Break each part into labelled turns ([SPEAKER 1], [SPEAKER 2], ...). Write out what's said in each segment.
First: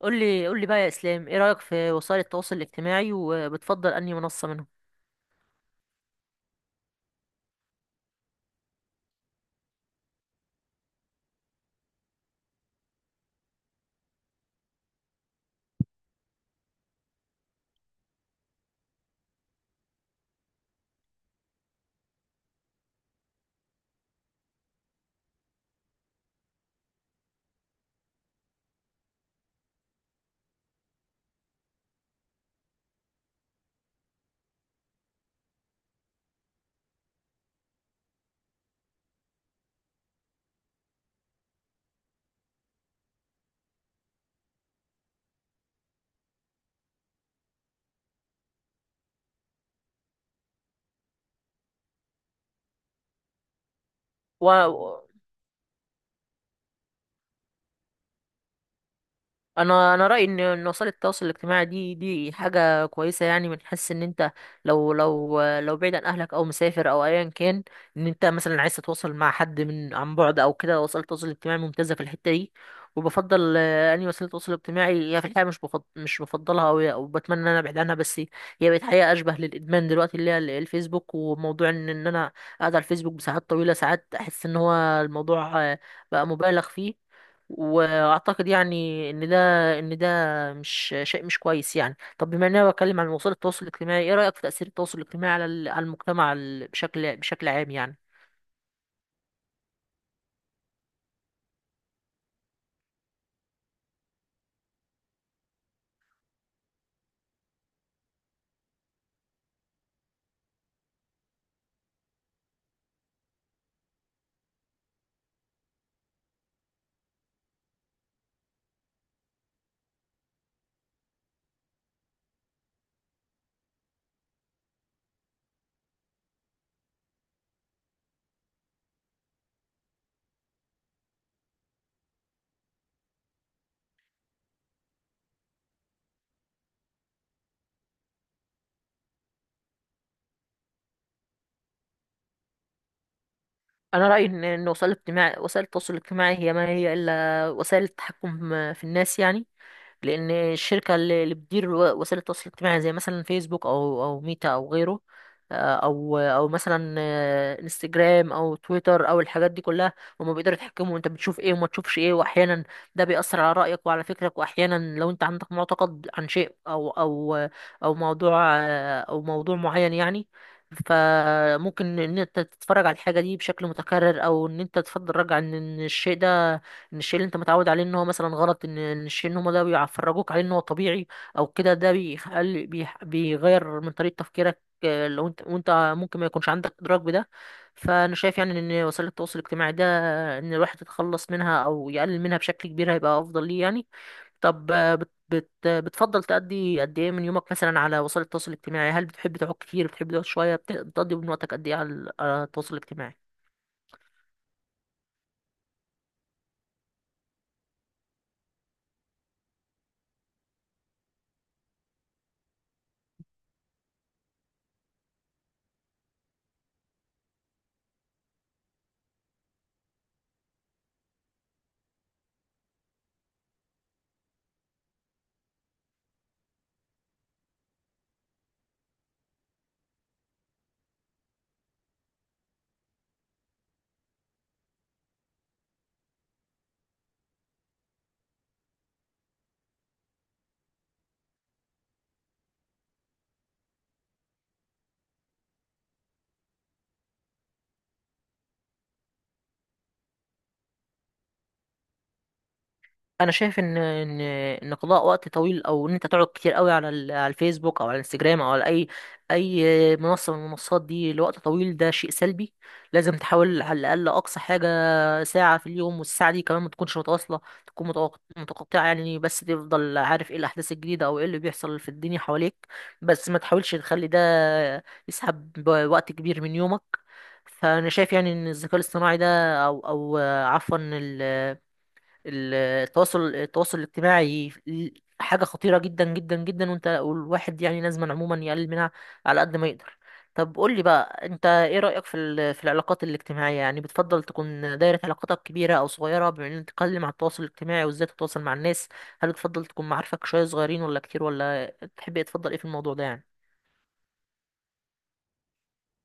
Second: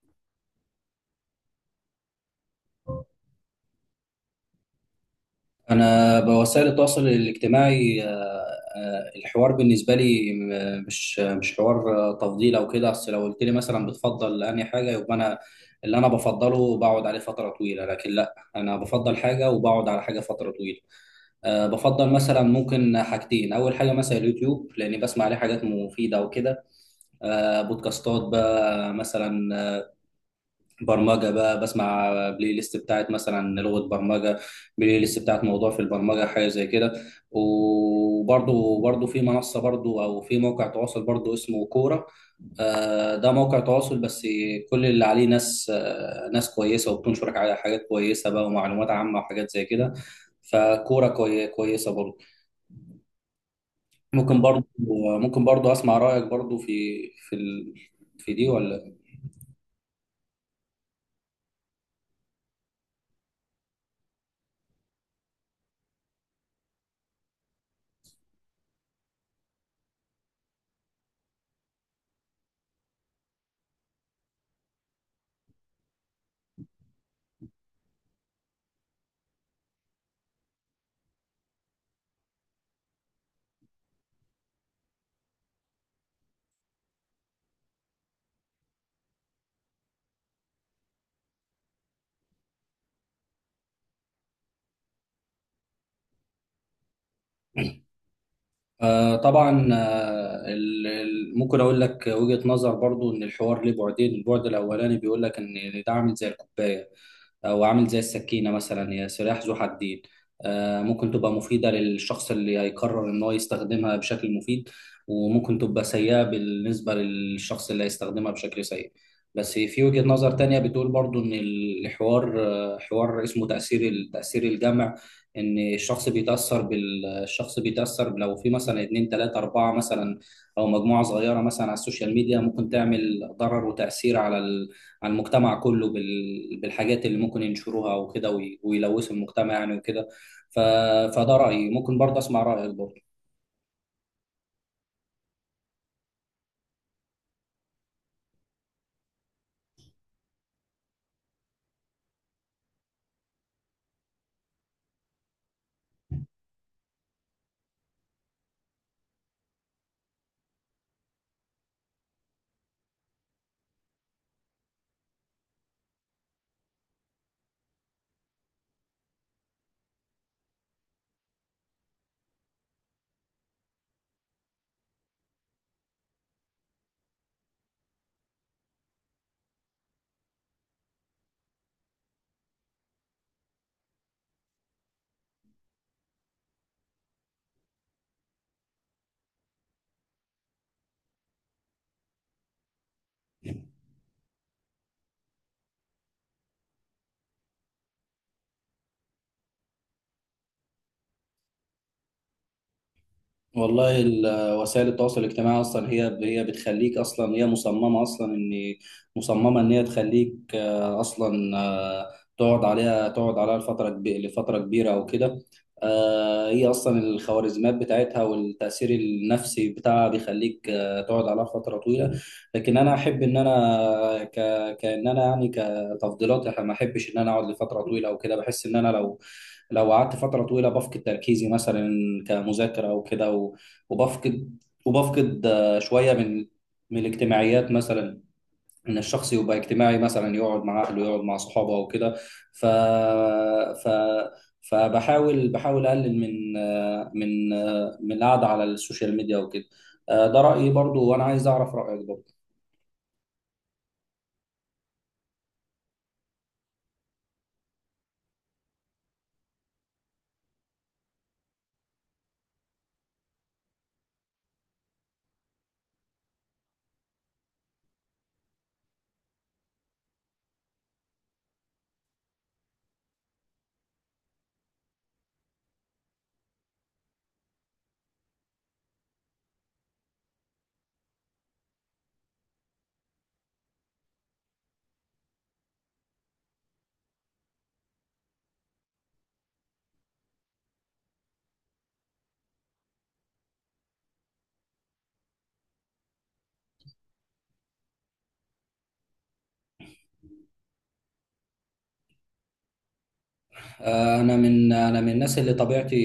[SPEAKER 1] قول لي بقى يا اسلام، ايه رايك في وسائل التواصل الاجتماعي، وبتفضل انهي منصه منهم؟
[SPEAKER 2] أنا بوسائل التواصل الاجتماعي، الحوار بالنسبة لي مش حوار، تفضيل أو كده. أصل لو قلت لي مثلا بتفضل أنهي حاجة، يبقى أنا اللي أنا بفضله بقعد عليه فترة طويلة. لكن لا، أنا بفضل حاجة وبقعد على حاجة فترة طويلة. بفضل مثلا ممكن حاجتين. أول حاجة مثلا اليوتيوب لأني بسمع عليه حاجات مفيدة وكده، بودكاستات بقى، مثلا برمجة بقى، بسمع بلاي ليست بتاعت مثلا لغة برمجة، بلاي ليست بتاعت موضوع في البرمجة، حاجة زي كده. وبرضو في منصة برضو، أو في موقع تواصل برضو اسمه كورة. ده موقع تواصل بس. كل اللي عليه ناس، ناس كويسة، وبتنشر على حاجات كويسة بقى، ومعلومات عامة، وحاجات زي كده. فكورة كويسة برضو. ممكن برضو
[SPEAKER 1] و...
[SPEAKER 2] ممكن برضو أسمع رأيك برضو في ال... في دي، ولا...؟
[SPEAKER 1] انا رايي ان وسائل التواصل الاجتماعي دي حاجه كويسه، يعني من حيث ان انت لو بعيد عن اهلك او مسافر او ايا كان، انت مثلا عايز تتواصل مع حد من عن بعد او كده، وسائل التواصل الاجتماعي ممتازه في الحته دي. وبفضل اني وسيله التواصل الاجتماعي، هي في الحقيقه مش بفضل مش بفضلها او بتمنى ان انا ابعد عنها، بس هي بقت حقيقه اشبه للادمان دلوقتي، اللي هي الفيسبوك. وموضوع ان انا قاعد على الفيسبوك بساعات طويله، ساعات احس ان هو الموضوع بقى مبالغ فيه. واعتقد يعني ان ده ان ده مش شيء مش كويس يعني. طب بما ان انا بتكلم عن وسائل التواصل الاجتماعي، ايه رايك في تاثير التواصل الاجتماعي على على المجتمع بشكل عام يعني؟
[SPEAKER 2] طبعا، ممكن اقول لك وجهة نظر برضو، ان الحوار ليه بعدين. البعد الاولاني بيقول لك ان ده عامل زي الكوبايه أو عامل زي السكينة مثلا، هي سلاح ذو حدين. ممكن تبقى مفيدة للشخص اللي هيقرر إن هو يستخدمها بشكل مفيد، وممكن تبقى سيئة بالنسبة للشخص اللي هيستخدمها بشكل سيء. بس في وجهة نظر تانية بتقول برضو إن الحوار آه، حوار اسمه تأثير الجمع، إن الشخص بيتأثر بالشخص. بيتأثر لو في مثلا اتنين، تلاتة، أربعة مثلا، أو مجموعة صغيرة مثلا على السوشيال ميديا، ممكن تعمل ضرر وتأثير على المجتمع كله بالحاجات اللي ممكن ينشروها وكده، ويلوثوا المجتمع يعني وكده. ف- فده رأيي. ممكن برضه أسمع رأيك برضه.
[SPEAKER 1] انا رايي ان وسائل الاجتماع التواصل الاجتماعي هي ما هي الا وسائل التحكم في الناس يعني. لان الشركه اللي بتدير وسائل التواصل الاجتماعي زي مثلا فيسبوك او ميتا او غيره، او مثلا انستجرام او تويتر او الحاجات دي كلها، هما بيقدروا يتحكموا انت بتشوف ايه وما تشوفش ايه. واحيانا ده بيأثر على رأيك وعلى فكرك. واحيانا لو انت عندك معتقد عن شيء او موضوع او موضوع معين يعني، فممكن ان انت تتفرج على الحاجة دي بشكل متكرر، او ان انت تفضل رجع ان الشيء ده ان الشيء اللي انت متعود عليه ان هو مثلا غلط، ان الشيء ان هم ده بيفرجوك عليه ان هو طبيعي او كده. ده بيخلي بيغير من طريقة تفكيرك، لو انت وانت ممكن ما يكونش عندك ادراك بده. فانا شايف يعني ان وسائل التواصل الاجتماعي ده، ان الواحد يتخلص منها او يقلل منها بشكل كبير هيبقى افضل ليه يعني. طب بت بت بتفضل تقضي قد ايه من يومك مثلا على وسائل التواصل الاجتماعي؟ هل بتحب تقعد كتير، بتحب تقعد شوية؟ بتقضي من وقتك قد ايه على التواصل الاجتماعي؟
[SPEAKER 2] والله وسائل التواصل الاجتماعي اصلا هي بتخليك. اصلا هي مصممه ان هي تخليك، اصلا، تقعد عليها لفتره كبيره او كده. هي اصلا الخوارزميات بتاعتها والتاثير النفسي بتاعها بيخليك، تقعد عليها فتره طويله. لكن انا احب ان انا ك كان انا يعني كتفضيلات، انا ما احبش ان انا اقعد لفتره طويله او كده. بحس ان انا لو قعدت فترة طويلة بفقد تركيزي مثلا، كمذاكرة أو كده، وبفقد وبفقد شوية من الاجتماعيات مثلا، إن الشخص يبقى اجتماعي مثلا، يقعد مع أهله، يقعد مع صحابه أو كده. ف... ف... فبحاول بحاول أقلل من من القعدة على السوشيال ميديا وكده. ده رأيي برضو، وأنا عايز أعرف رأيك برضو.
[SPEAKER 1] انا شايف ان قضاء وقت طويل او ان انت تقعد كتير قوي على على الفيسبوك او على الانستجرام او على اي منصه من المنصات دي لوقت طويل، ده شيء سلبي. لازم تحاول على الاقل اقصى حاجه ساعه في اليوم، والساعه دي كمان ما تكونش متواصله، تكون متقطعه يعني، بس تفضل عارف ايه الاحداث الجديده او ايه اللي بيحصل في الدنيا حواليك. بس ما تحاولش تخلي ده يسحب وقت كبير من يومك. فانا شايف يعني ان الذكاء الاصطناعي ده او عفوا، التواصل الاجتماعي حاجة خطيرة جدا جدا جدا، والواحد يعني لازم عموما يقلل منها على قد ما يقدر. طب قول لي بقى، انت ايه رأيك في في العلاقات الاجتماعية؟ يعني بتفضل تكون دايرة علاقاتك كبيرة او صغيرة؟ بما ان تتكلم عن التواصل الاجتماعي وازاي تتواصل مع الناس، هل بتفضل تكون معارفك شوية صغيرين ولا كتير؟ ولا تحب ايه، تفضل ايه في الموضوع ده يعني؟
[SPEAKER 2] انا من الناس اللي طبيعتي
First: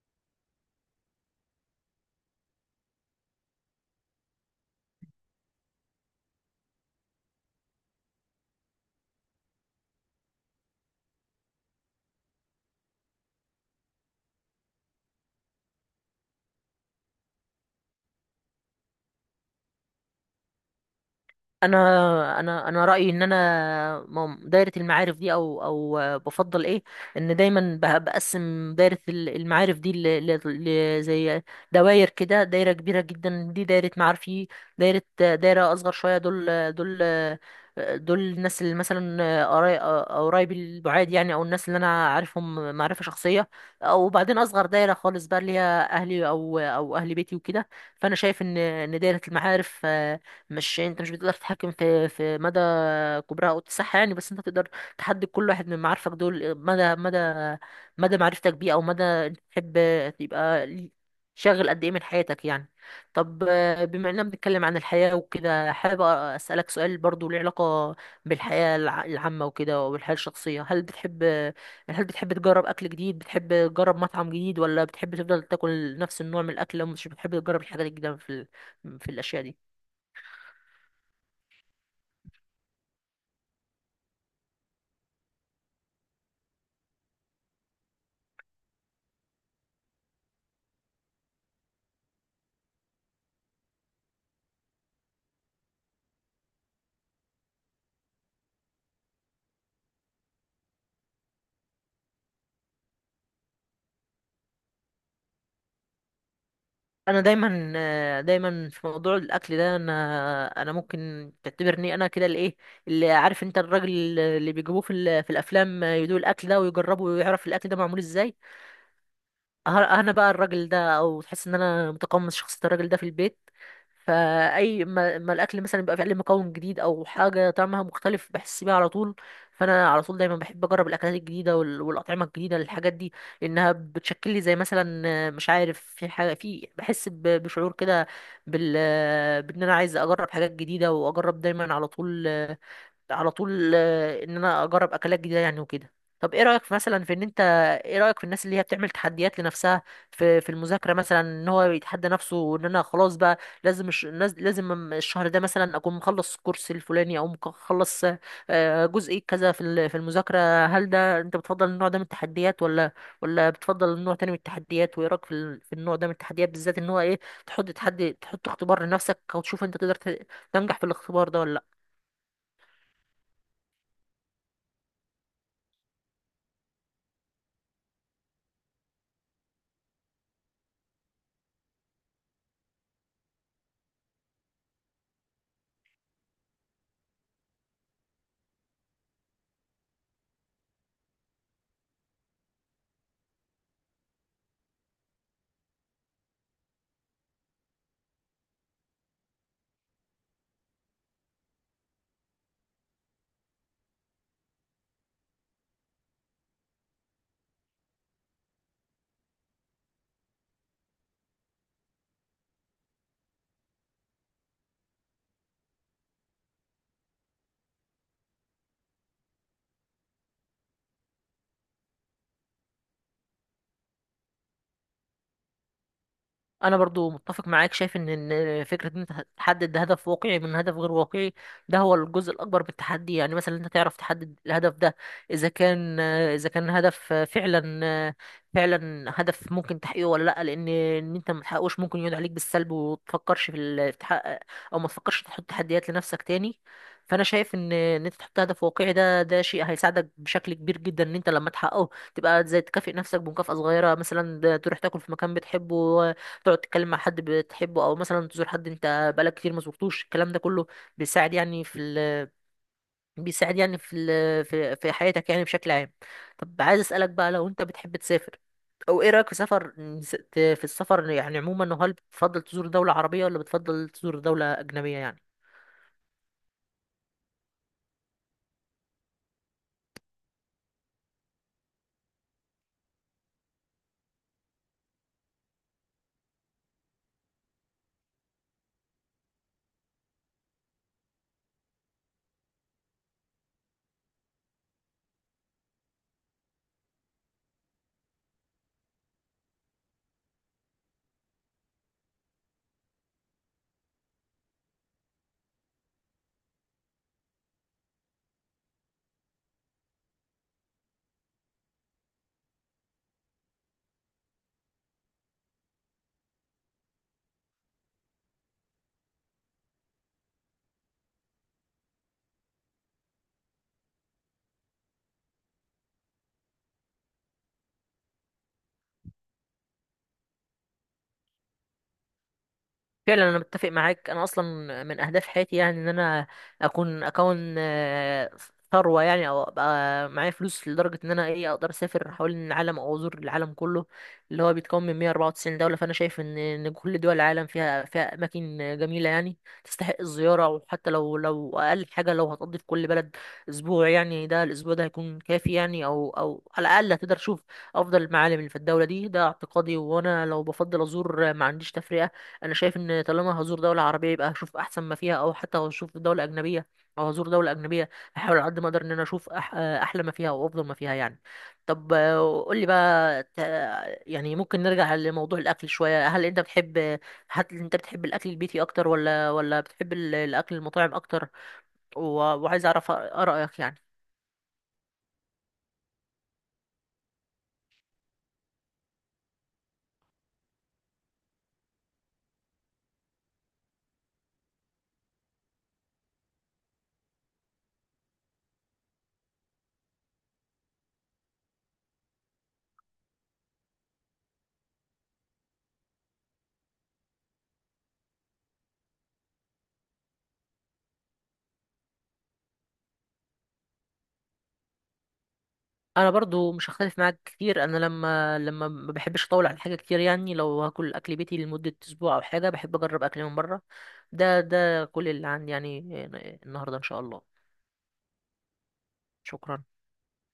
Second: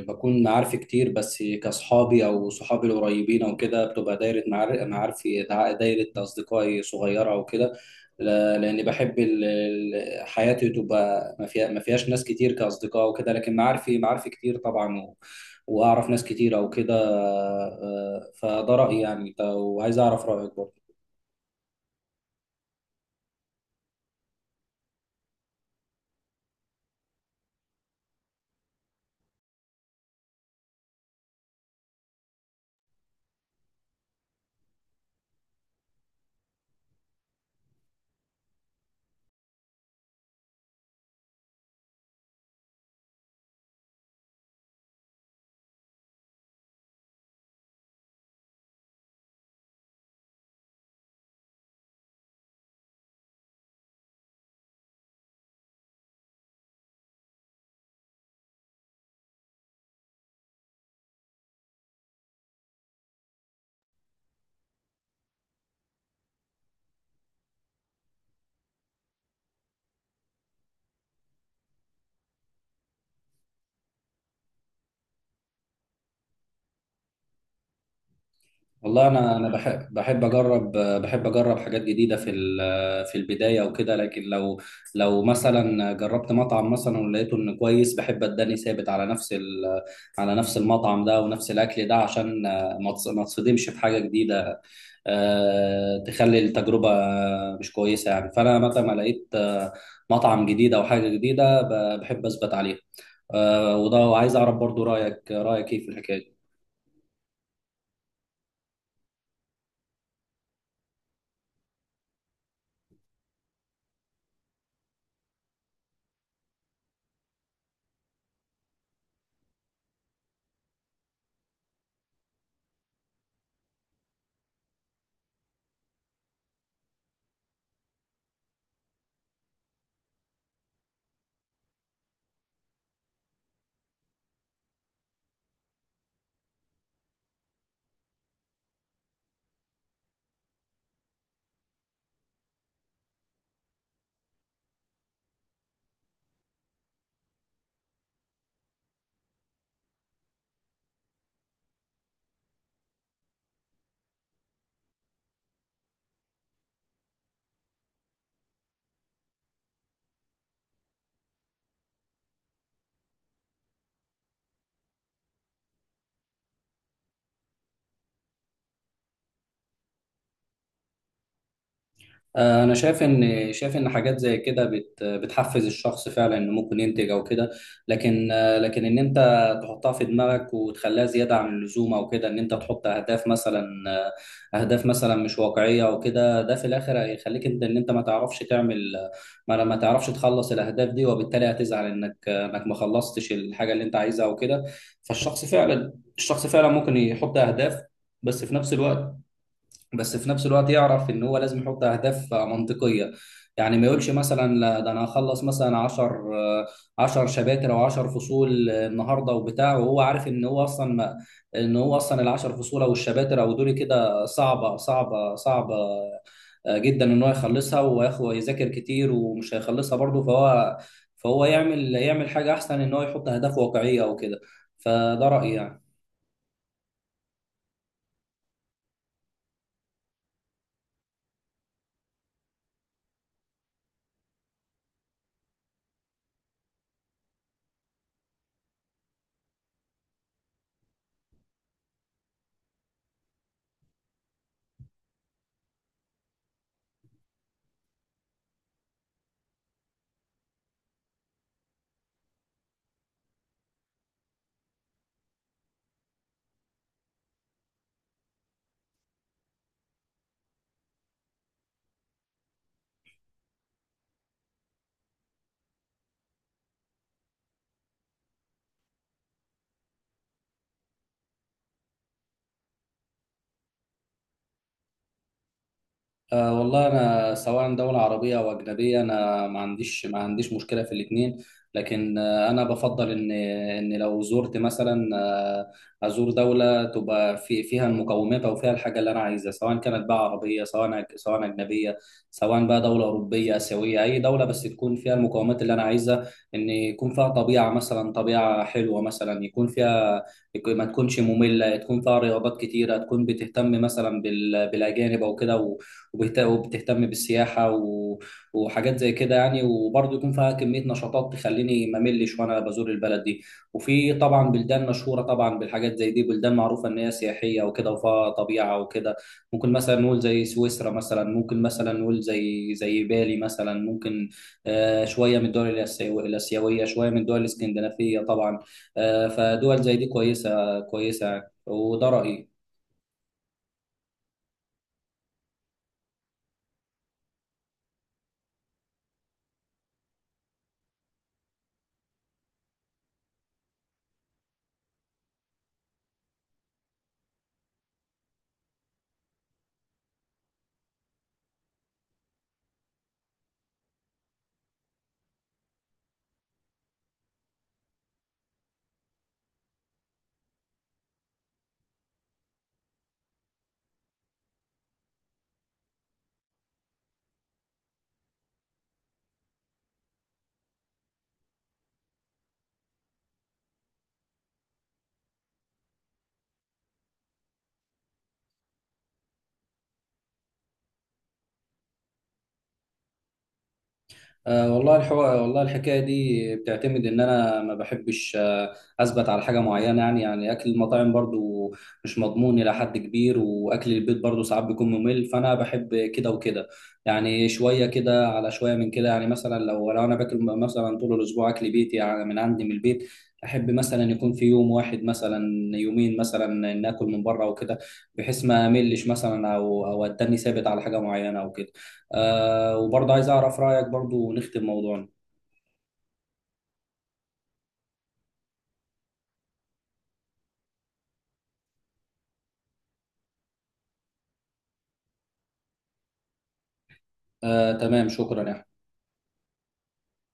[SPEAKER 2] بكون معارفي كتير، بس كاصحابي او صحابي القريبين او كده بتبقى دايره معار- معارفي دع- دايره اصدقائي صغيره او كده. ل- لاني بحب حياتي تبقى ما فيهاش ناس كتير كاصدقاء وكده، لكن معارفي، كتير طبعا. واعرف ناس كتير او كده. فده رايي يعني. وعايز اعرف رايك برضه.
[SPEAKER 1] انا رايي ان انا دايره المعارف دي او بفضل ايه ان دايما بقسم دايره المعارف دي زي دوائر كده. دايره كبيره جدا دي دايره معارفي. دايره دايره اصغر شويه، دول دول الناس اللي مثلا قرايبي البعاد يعني، او الناس اللي انا عارفهم معرفه شخصيه. او بعدين اصغر دايره خالص بقى، اللي هي اهلي او اهل بيتي وكده. فانا شايف ان ان دايره المعارف مش يعني انت مش بتقدر تتحكم في مدى كبرها او اتساعها يعني، بس انت تقدر تحدد كل واحد من معارفك دول مدى معرفتك بيه، او مدى انت تحب تبقى شاغل قد ايه من حياتك يعني. طب بما اننا بنتكلم عن الحياة وكده، حابب اسالك سؤال برضو له علاقة بالحياة العامة وكده، وبالحياة الشخصية. هل بتحب تجرب اكل جديد؟ بتحب تجرب مطعم جديد؟ ولا بتحب تفضل تاكل نفس النوع من الاكل، ومش بتحب تجرب الحاجات الجديدة في
[SPEAKER 2] والله
[SPEAKER 1] في
[SPEAKER 2] انا
[SPEAKER 1] الاشياء
[SPEAKER 2] انا
[SPEAKER 1] دي؟
[SPEAKER 2] بحب، اجرب حاجات جديده في البدايه وكده. لكن لو مثلا جربت مطعم مثلا ولقيته انه كويس، بحب اداني ثابت على على نفس المطعم ده ونفس الاكل ده، عشان ما تصدمش في حاجه جديده، تخلي التجربه مش كويسه يعني. فانا متى ما لقيت، مطعم جديد او حاجه جديده، بحب اثبت عليه. وده. وعايز اعرف برضو رايك ايه في الحكايه.
[SPEAKER 1] انا دايما دايما في موضوع الاكل ده، انا ممكن تعتبرني انا كده الايه اللي عارف، انت الراجل اللي بيجيبوه في في الافلام، يدوق الاكل ده ويجربه ويعرف الاكل ده معمول ازاي. انا بقى الراجل ده، او تحس ان انا متقمص شخصية الراجل ده في البيت. فاي ما الاكل مثلا يبقى فيه عليه مكون جديد او حاجة طعمها مختلف، بحس بيها على طول. فانا على طول دايما بحب اجرب الاكلات الجديدة والاطعمة الجديدة، الحاجات دي، لانها بتشكل لي زي مثلا مش عارف في حاجة في، بحس بشعور كده بال آه، بان انا عايز اجرب حاجات جديدة، واجرب دايما على طول ان انا اجرب اكلات جديده يعني وكده. طب ايه رايك في مثلا في ان انت، ايه رايك في الناس اللي هي بتعمل تحديات لنفسها في المذاكره مثلا؟ ان هو يتحدى نفسه ان انا خلاص بقى لازم لازم الشهر ده مثلا اكون مخلص الكورس الفلاني، او مخلص جزء كذا في في المذاكره. هل ده انت بتفضل النوع ده من التحديات، ولا بتفضل نوع تاني من التحديات؟ وايه رايك في في النوع ده من التحديات بالذات؟ ان هو ايه، تحط تحدي، تحط اختبار لنفسك، او تشوف انت تقدر تنجح في الاختبار ده ولا لأ؟
[SPEAKER 2] انا شايف ان حاجات زي كده بتحفز الشخص فعلا، انه ممكن ينتج او كده. لكن، لكن ان انت تحطها في دماغك وتخليها زياده عن اللزوم او كده، ان انت تحط اهداف مثلا، اهداف مثلا مش واقعيه او كده، ده في الاخر هيخليك انت ان انت ما تعرفش تعمل، ما تعرفش تخلص الاهداف دي، وبالتالي هتزعل انك، انك ما خلصتش الحاجه اللي انت عايزها او كده. فالشخص فعلا، الشخص فعلا ممكن يحط اهداف، بس في نفس الوقت، يعرف ان هو لازم يحط اهداف منطقيه. يعني ما يقولش مثلا لا، ده انا هخلص مثلا 10 شباتر او 10 فصول النهارده وبتاع، وهو عارف ان هو اصلا ما، ان هو اصلا ال 10 فصول او الشباتر او دول كده، صعبه صعبه صعبه جدا ان هو يخلصها وياخد ويذاكر كتير، ومش هيخلصها برضه. فهو يعمل حاجه احسن، ان هو يحط اهداف واقعيه او كده. فده رايي يعني.
[SPEAKER 1] انا برضو متفق معاك، شايف ان فكره ان انت تحدد هدف واقعي من هدف غير واقعي، ده هو الجزء الاكبر بالتحدي يعني. مثلا انت تعرف تحدد الهدف ده اذا كان هدف فعلا هدف ممكن تحقيقه ولا لا، لان ان انت ما تحققوش ممكن يقعد عليك بالسلب، وتفكرش في في تحقق، او ما تفكرش تحط تحديات لنفسك تاني. فانا شايف ان ان انت تحط هدف واقعي، ده ده شيء هيساعدك بشكل كبير جدا. ان انت لما تحققه، تبقى زي تكافئ نفسك بمكافأة صغيرة مثلا، ده تروح تاكل في مكان بتحبه، تقعد تتكلم مع حد بتحبه، او مثلا تزور حد انت بقالك كتير ما زرتوش. الكلام ده كله بيساعد يعني في بيساعد يعني في حياتك يعني بشكل عام. طب عايز اسالك بقى، لو انت بتحب تسافر، او ايه رايك في سفر السفر يعني عموما، هل بتفضل تزور دولة عربية ولا بتفضل تزور دولة اجنبية يعني؟
[SPEAKER 2] أه والله، أنا سواء دولة عربية أو أجنبية، أنا ما عنديش مشكلة في الاتنين. لكن، أنا بفضل إن لو زرت مثلا، أزور دولة تبقى فيها المقومات أو فيها الحاجة اللي أنا عايزها، سواء كانت بقى عربية، سواء سواء أجنبية، سواء بقى دولة أوروبية، آسيوية، أي دولة بس تكون فيها المقومات اللي أنا عايزها. إن يكون فيها طبيعة مثلا، طبيعة حلوة مثلا، ما تكونش مملة، تكون فيها رياضات كتيرة، تكون بتهتم مثلا بالأجانب أو كده، وبتهتم بالسياحة وحاجات زي كده يعني. وبرضه يكون فيها كمية نشاطات تخليني ما ملش وأنا بزور البلد دي. وفي طبعا بلدان مشهورة طبعا بالحاجات زي دي، بلدان معروفة إن هي سياحية وكده وفيها طبيعة وكده. ممكن مثلا نقول زي سويسرا مثلا، ممكن مثلا نقول زي بالي مثلا. ممكن، شوية من الآسيوية، شوية من الدول الإسكندنافية طبعا. فدول زي دي كويسة كويسة يعني. وده رأيي.
[SPEAKER 1] فعلا انا متفق معاك. انا اصلا من اهداف حياتي يعني ان انا اكون ثروه يعني، او ابقى معايا فلوس لدرجه ان انا ايه اقدر اسافر حوالين العالم او ازور العالم كله، اللي هو بيتكون من 194 دوله. فانا شايف ان ان كل دول العالم فيها اماكن جميله يعني تستحق الزياره. وحتى لو اقل حاجه لو هتقضي في كل بلد اسبوع يعني، ده الاسبوع ده هيكون كافي يعني، او على الاقل هتقدر تشوف افضل المعالم اللي في الدوله دي. ده اعتقادي، وانا لو بفضل ازور ما عنديش تفرقه. انا شايف ان طالما هزور دولة عربية، يبقى هشوف احسن ما فيها، او حتى هشوف دولة اجنبية او هزور دولة اجنبية هحاول على قد ما اقدر ان انا اشوف احلى ما فيها وافضل ما فيها يعني. طب قول لي بقى يعني ممكن نرجع لموضوع الاكل شوية. هل انت بتحب الاكل البيتي اكتر، ولا بتحب الاكل المطاعم اكتر؟ و- وعايز اعرف آرائك يعني.
[SPEAKER 2] أه والله، الحوار والله الحكايه دي بتعتمد ان انا ما بحبش، اثبت على حاجه معينه. يعني اكل المطاعم برضو مش مضمون الى حد كبير، واكل البيت برضو ساعات بيكون ممل. فانا بحب كده وكده يعني، شويه كده على شويه من كده يعني. مثلا لو انا باكل مثلا طول الاسبوع اكل بيتي يعني من عندي من البيت، احب مثلا يكون في يوم واحد مثلا، يومين مثلا، ناكل من بره وكده، بحيث ما املش مثلا، او اتني ثابت على حاجه معينه او كده. وبرضه عايز اعرف رايك برضه ونختم موضوعنا.
[SPEAKER 1] انا برضو مش هختلف معاك كتير. انا لما ما بحبش اطول على حاجه كتير يعني، لو هاكل اكل بيتي لمده اسبوع او حاجه، بحب اجرب اكل من بره. ده كل اللي عندي يعني النهارده ان شاء الله.
[SPEAKER 2] تمام، شكرا يا أحمد.
[SPEAKER 1] شكرا.